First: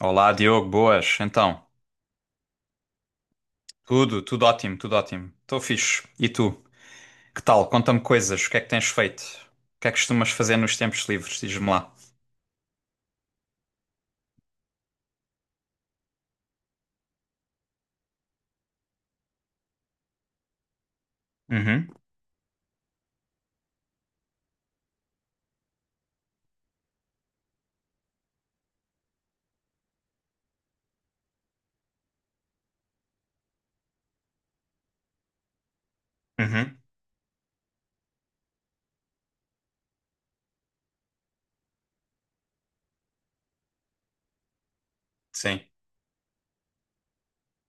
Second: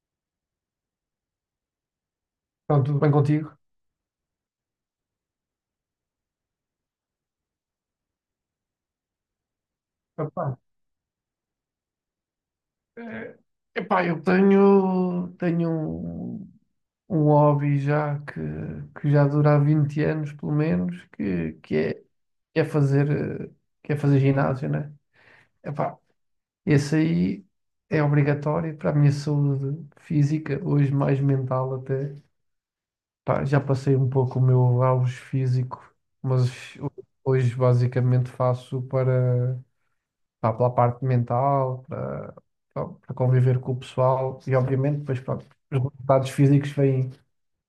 Olá, Diogo, boas. Então, Então, tudo bem contigo? tudo ótimo, tudo ótimo. Estou fixe. E tu? Que tal? Conta-me coisas. O que é que tens feito? O que é que costumas Epá, fazer nos tempos livres? Diz-me lá. eh, eu tenho um, um hobby que já dura há 20 anos, pelo menos, Uhum, que é eh, que é fazer ginásio, né? Epá, esse aí é obrigatório para a minha saúde física, hoje mais mental até. Pá, já passei um pouco o meu auge físico, mas uhum, hoje basicamente faço para. Pá, pela parte mental, para, pá, para conviver com o pessoal e, obviamente, depois, pronto, sim, os resultados físicos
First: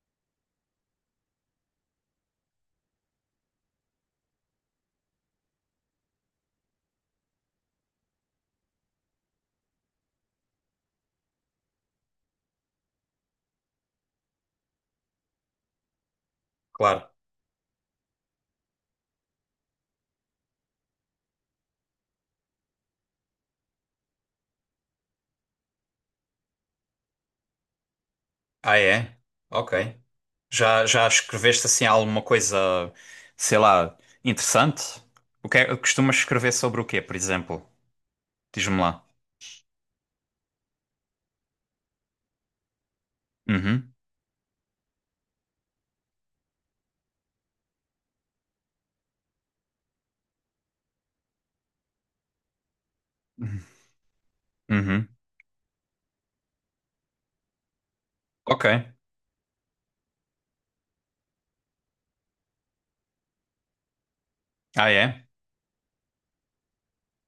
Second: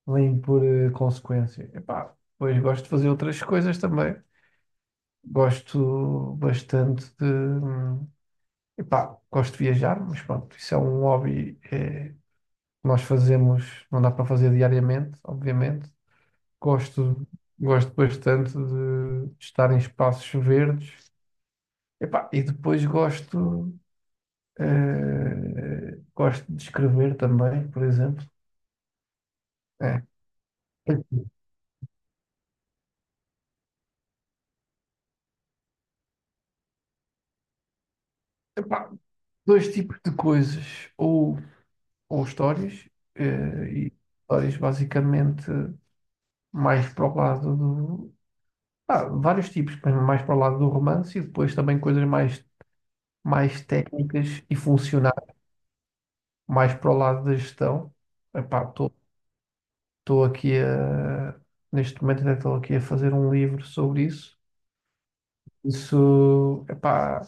vêm por consequência. E depois gosto de fazer outras coisas também. Gosto bastante de. Epá, gosto de viajar, mas pronto, isso é um hobby que nós fazemos, não dá para fazer diariamente, obviamente. claro. Gosto, gosto bastante de estar em espaços verdes. Epá, e depois gosto de escrever também, por exemplo. Ah, é? Ok. É. Já escreveste assim alguma coisa, sei lá, interessante? Costumas escrever sobre o quê, por exemplo? Diz-me Epá, lá. dois tipos de coisas, ou, ou histórias, eh, Uhum, e histórias basicamente mais para o lado do. Ah, vários tipos, mas mais para o lado do romance e depois também coisas uhum, mais técnicas e uhum. funcionais, mais para o lado da gestão. Ok. Epá, estou aqui a. Neste momento, estou aqui a fazer um livro sobre isso. Ah, é? Isso, epá,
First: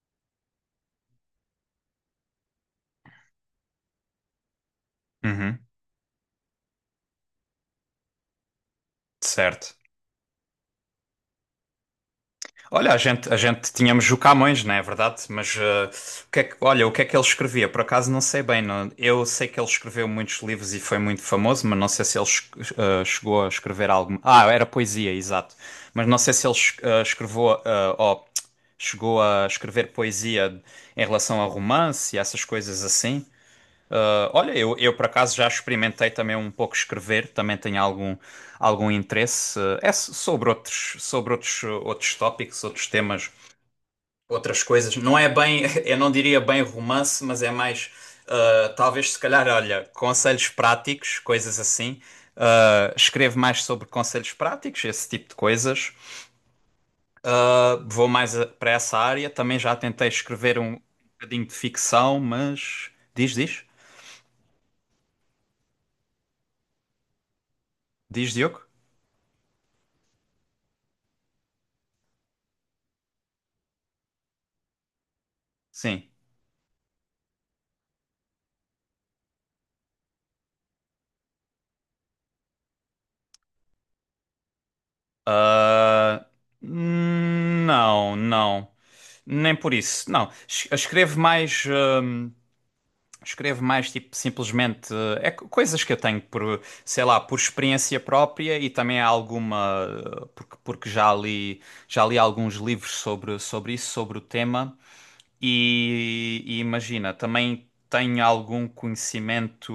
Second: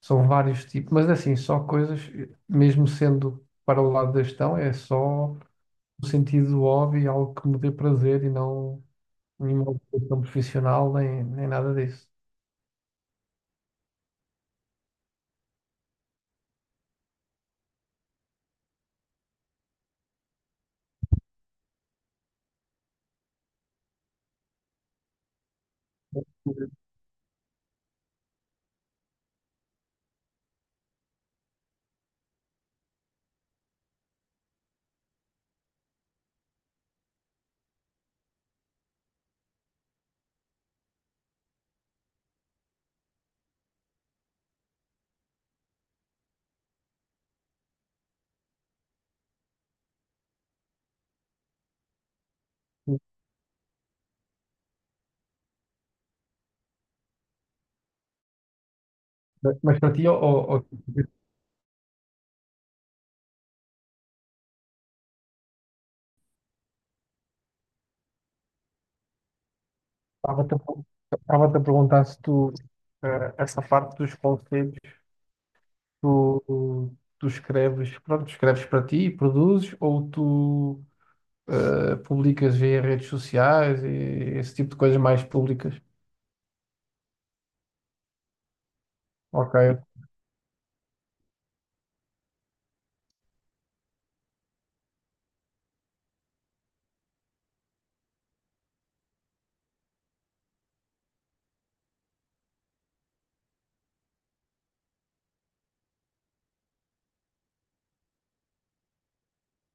são vários tipos, mas assim, só coisas, mesmo sendo para o lado da gestão, é só Uhum, o sentido do hobby, algo que me dê prazer e não nenhuma certo. ocupação profissional, nem nada disso. Olha, a gente tínhamos o Camões, não é verdade? Mas eh, o que é que- olha, o que é que ele escrevia? Por acaso não sei bem. Eu sei que ele escreveu muitos livros e foi muito famoso, mas não sei se ele chegou a escrever algo. Ah, era poesia, exato. Mas não sei se ele escreveu, ou chegou a escrever poesia em relação a romance e essas coisas assim. Olha, eu por acaso já experimentei também um pouco escrever, também tenho algum interesse. Sobre outros, outros tópicos, outros temas, outras coisas. Não é bem, eu não diria bem romance, mas é mais, talvez se calhar, olha, conselhos práticos, coisas assim. Escrevo mais sobre conselhos práticos, esse tipo de coisas. Vou mais para essa área. Também já Mas para ti, tentei eu escrever um bocadinho de ficção, mas. Diz, diz? Diz, Diogo? a per- estava-te a perguntar se tu, essa parte dos conselhos, Sim. tu, tu escreves, pronto, escreves para ti e produzes, ou tu públicas via redes sociais e esse tipo de coisas mais públicas. Ah, não, não. Nem Ok, por isso. Não. Escrevo mais. Escrevo mais, tipo, simplesmente. Coisas que eu tenho por, sei lá, por experiência própria e também há alguma. Porque já li alguns livros sobre isso, sobre o tema. E imagina, também tem algum conhecimento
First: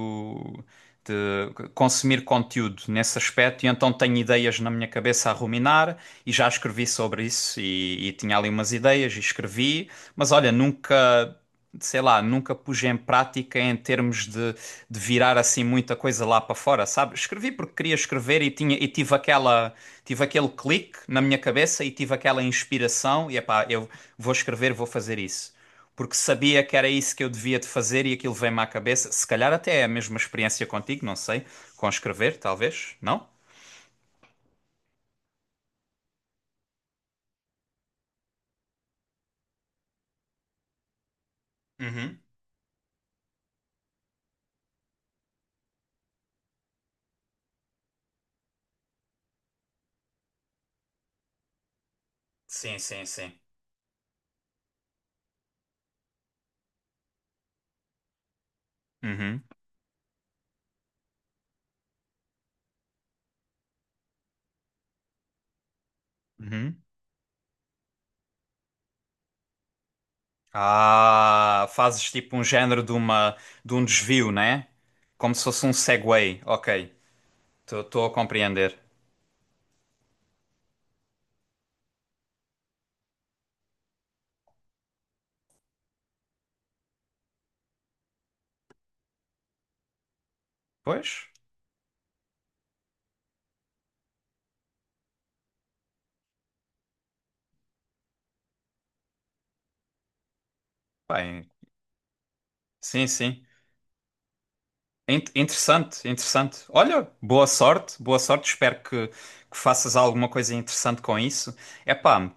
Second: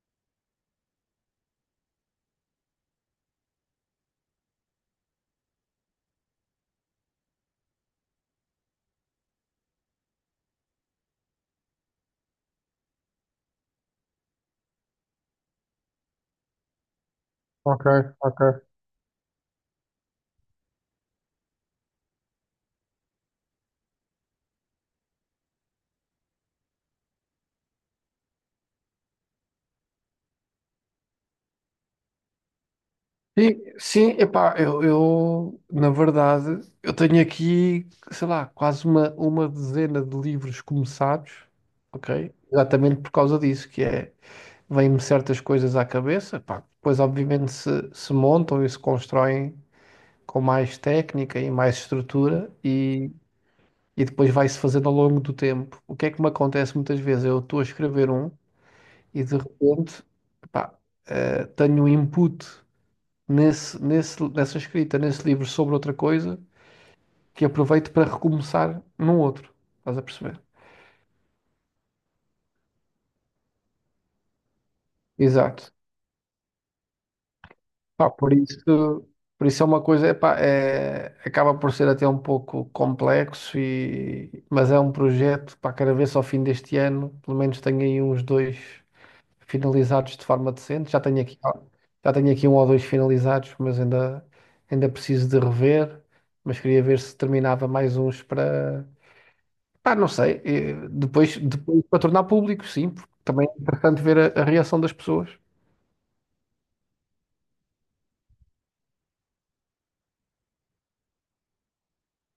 de consumir conteúdo nesse aspecto, e então tenho ideias na minha cabeça a ruminar, e já escrevi sobre isso, e tinha ali umas ideias, e escrevi, mas olha, nunca, sei lá, nunca pus em prática em termos de virar assim muita coisa lá para fora, sabe? Escrevi porque ok, queria ok. escrever e tive aquele clique na minha cabeça, e tive aquela inspiração, e epá, eu vou escrever, vou fazer isso porque sabia que era isso que eu devia de fazer e aquilo veio-me à cabeça. Se calhar até é a mesma experiência contigo, não sei. Com escrever, talvez, não? Sim, epá, na verdade, eu tenho aqui, sei lá, quase uma dezena de livros começados, Uhum. ok? Exatamente por causa disso, que é, vêm-me certas coisas à cabeça, pá, depois obviamente se montam e se constroem com mais técnica e mais estrutura Sim, sim, sim. e depois vai-se fazendo ao longo do tempo. O que é que me acontece muitas vezes? Eu estou a escrever um e de Uhum. repente, pá, tenho um input nessa escrita, nesse livro sobre outra coisa Uhum. que aproveito para recomeçar num outro. Estás a perceber? Ah, fazes tipo um género de um desvio, né? Como se fosse Exato. um segue. Ok, estou Pá, a por compreender. isso, por isso é uma coisa, epá, é, acaba por ser até um pouco complexo, e, mas é um projeto, pá, quero ver se ao fim deste ano, pelo menos tenho aí uns dois. Finalizados de forma decente. Pois, Já tenho aqui um ou dois finalizados, ainda preciso de rever. Mas queria ver se terminava mais uns para. Pá, não sei. Depois, bem, depois para tornar público, sim, sim, porque sim. também é importante ver a reação das In- pessoas. interessante, interessante. Olha, boa sorte, boa sorte. Espero que faças alguma coisa interessante com isso. Epá,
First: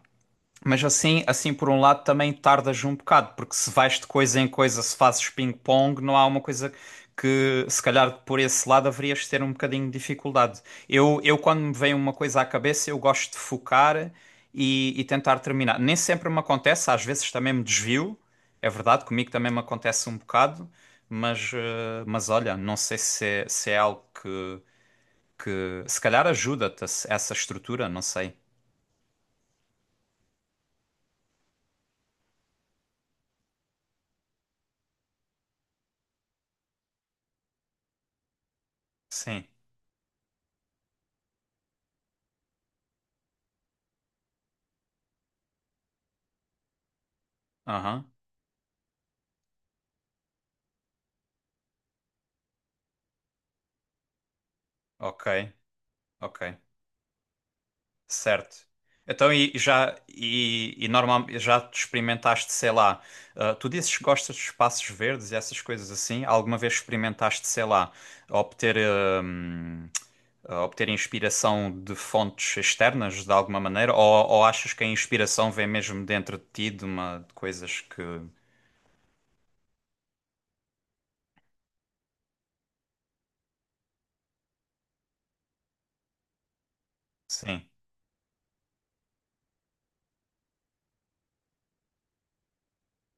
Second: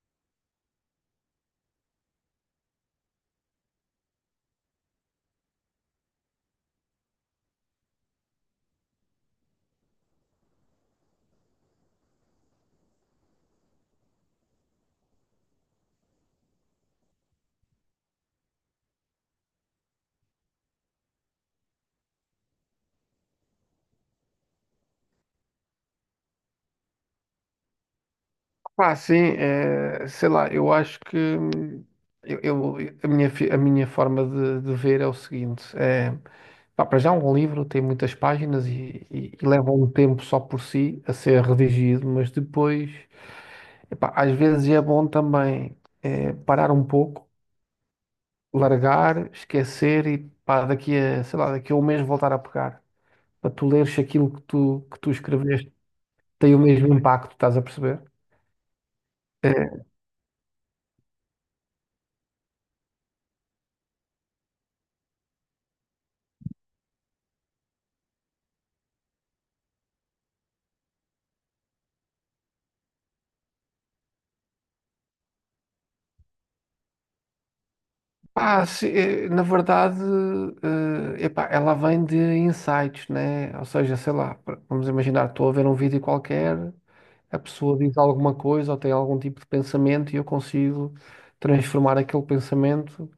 mas assim por um lado também tardas um bocado, porque se vais de coisa em coisa, se fazes ping-pong, não há uma coisa que se calhar por esse lado haverias de ter um bocadinho de dificuldade. Eu quando me vem uma coisa à cabeça, eu gosto de focar e tentar terminar. Nem sempre me acontece, às vezes também me desvio, é verdade, comigo também me acontece um bocado, mas olha, não sei se é algo que se calhar ajuda-te essa estrutura, não sei. Pá, sim, sei lá, eu acho que eu, eu- a minha, a minha forma de ver é o seguinte: é, pá, para já, um livro tem muitas páginas e Sim. leva um tempo só por si a ser redigido, mas depois. Epá, às vezes é bom também parar um pouco, Aham. largar, esquecer e pá, daqui a um mês voltar a pegar. Para tu leres se aquilo que tu Ok. escreveste Ok, tem o mesmo impacto, estás a perceber? certo. Então, e Eh, já, e normal, já te experimentaste, sei lá, tu dizes que gostas de espaços verdes e essas coisas assim, alguma vez experimentaste, sei lá, obter, ah, hum, obter inspiração de fontes externas de alguma maneira, ou achas que a inspiração vem mesmo dentro de ti, de coisas que... Pá, se- eh, na verdade, epá, ela vem de insights, né? Ou seja, sei lá, vamos imaginar, estou a ver um vídeo qualquer, a Sim, pessoa diz alguma coisa ou tem algum tipo de pensamento e eu consigo transformar aquele pensamento.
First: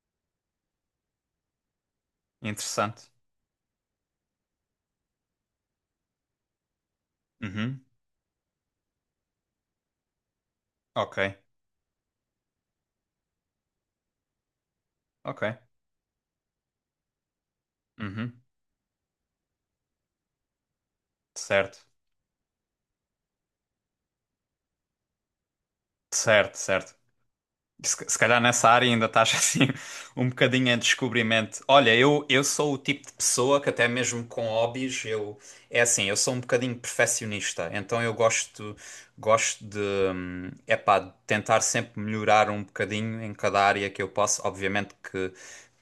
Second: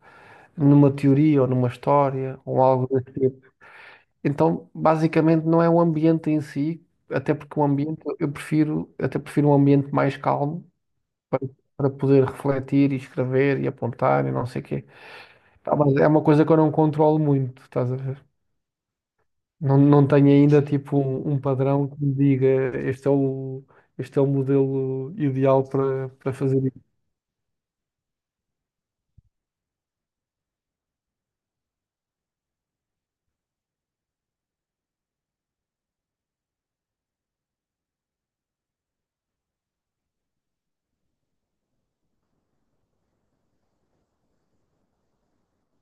Numa teoria ou numa história ou algo interessante. desse tipo. Então, basicamente, não é o ambiente em si, até porque o Uhum. ambiente, eu até prefiro um ambiente mais calmo Ok, para, para poder refletir e escrever e apontar e não sei o quê. ok. Tá, mas é uma coisa que eu não controlo muito, estás a ver? Uhum. Não, não tenho ainda tipo um Certo, padrão que me diga este é o, este é o modelo ideal para, para certo, fazer certo. isso. Se calhar nessa área ainda estás assim um bocadinho em descobrimento. Olha, eu sou o tipo de pessoa que até mesmo com hobbies, eu é assim, eu sou um bocadinho perfeccionista, então eu gosto de, epá, de tentar sempre melhorar um bocadinho em cada área que eu posso. Obviamente que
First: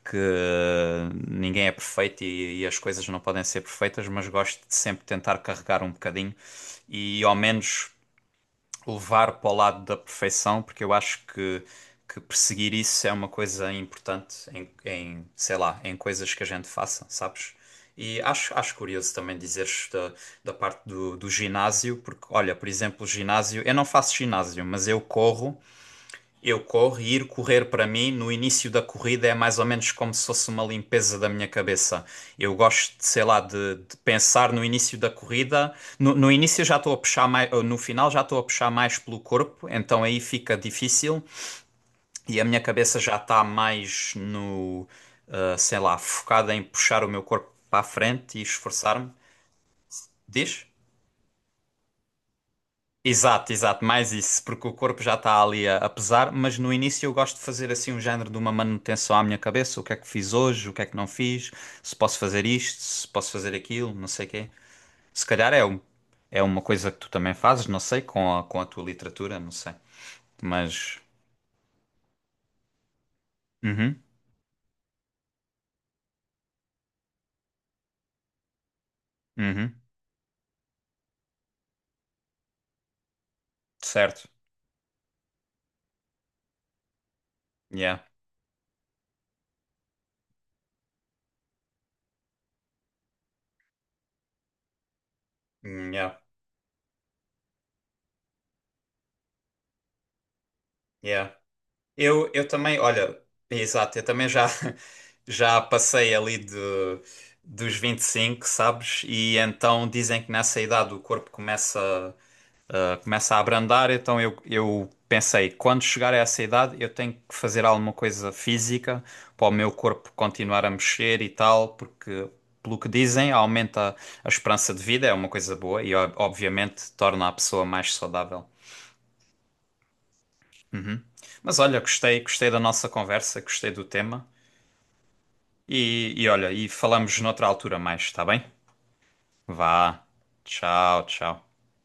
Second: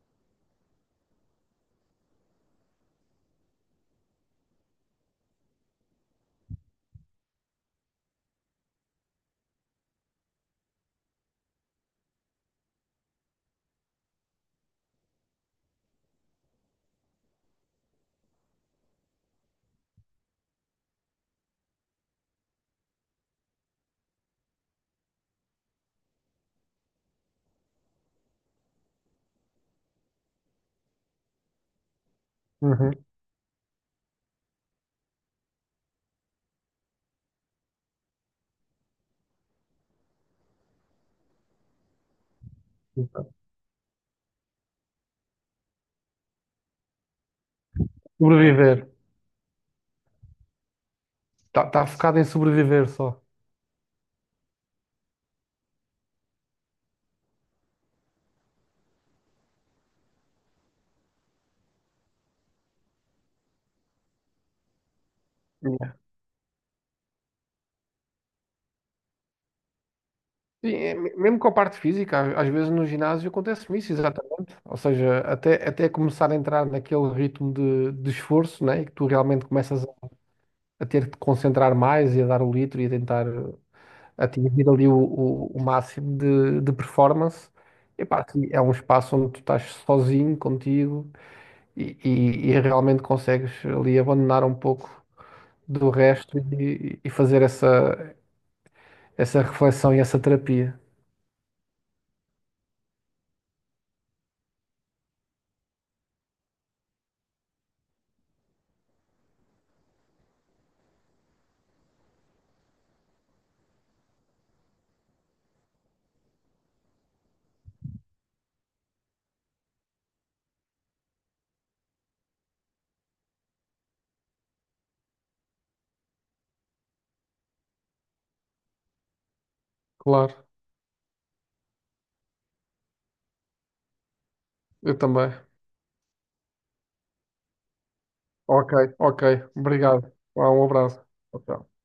que ninguém é perfeito e as coisas não podem ser perfeitas, mas gosto de sempre tentar carregar um bocadinho e ao menos levar para o lado da perfeição, porque eu acho que perseguir isso é uma coisa importante em, sei lá, em coisas que a gente faça, sabes? E acho curioso também dizeres da, parte do ginásio, porque, olha, por exemplo, o ginásio, eu não faço ginásio, mas eu corro e ir correr para mim no início da corrida é mais ou menos como se fosse uma limpeza da minha cabeça. Eu gosto, Uhum. de sei lá, de pensar no início da corrida. No início já estou a puxar mais, ou no final já estou a puxar mais pelo corpo, então aí fica difícil e a minha cabeça já está mais no, sei lá, focada em puxar o meu corpo para a frente e Sobreviver. esforçar-me. Diz? Está focado em sobreviver só. Exato, exato, mais isso, porque o corpo já está ali a pesar, mas no início eu gosto de fazer assim um género de uma manutenção à minha cabeça, o que é que fiz hoje, o que é que não fiz, se posso fazer isto, se posso fazer aquilo, não sei o quê. Se calhar é uma coisa que tu também fazes, não sei, com a tua literatura, não sei. Sim, é, Mas, mesmo com a parte física, às vezes no ginásio acontece isso, uhum, exatamente. Ou seja, até começar a entrar naquele ritmo de esforço, né? E que tu realmente uhum, começas a ter que te concentrar mais e a dar o litro e a tentar certo, atingir ali o máximo de performance. yeah, Epá, sim, é um espaço onde tu estás sozinho, contigo, e realmente consegues ali abandonar um pouco do Mm, yeah, resto e fazer essa reflexão e essa terapia. yeah. Eu também, olha, exato, eu também já, já passei ali dos 25, sabes? E então dizem que nessa idade o corpo começa a abrandar, então eu pensei, quando chegar a essa idade eu tenho que fazer alguma coisa física para o meu corpo continuar a mexer e tal, porque, pelo que dizem, aumenta a esperança de vida, é uma coisa boa e obviamente torna a pessoa mais saudável. Claro, Mas olha, gostei da nossa conversa, gostei do tema. eu também. E olha, e falamos noutra altura mais, está bem? Ok, ok. Vá. Obrigado. Vá, um abraço. Tchau, Tchau, tchau. tchau.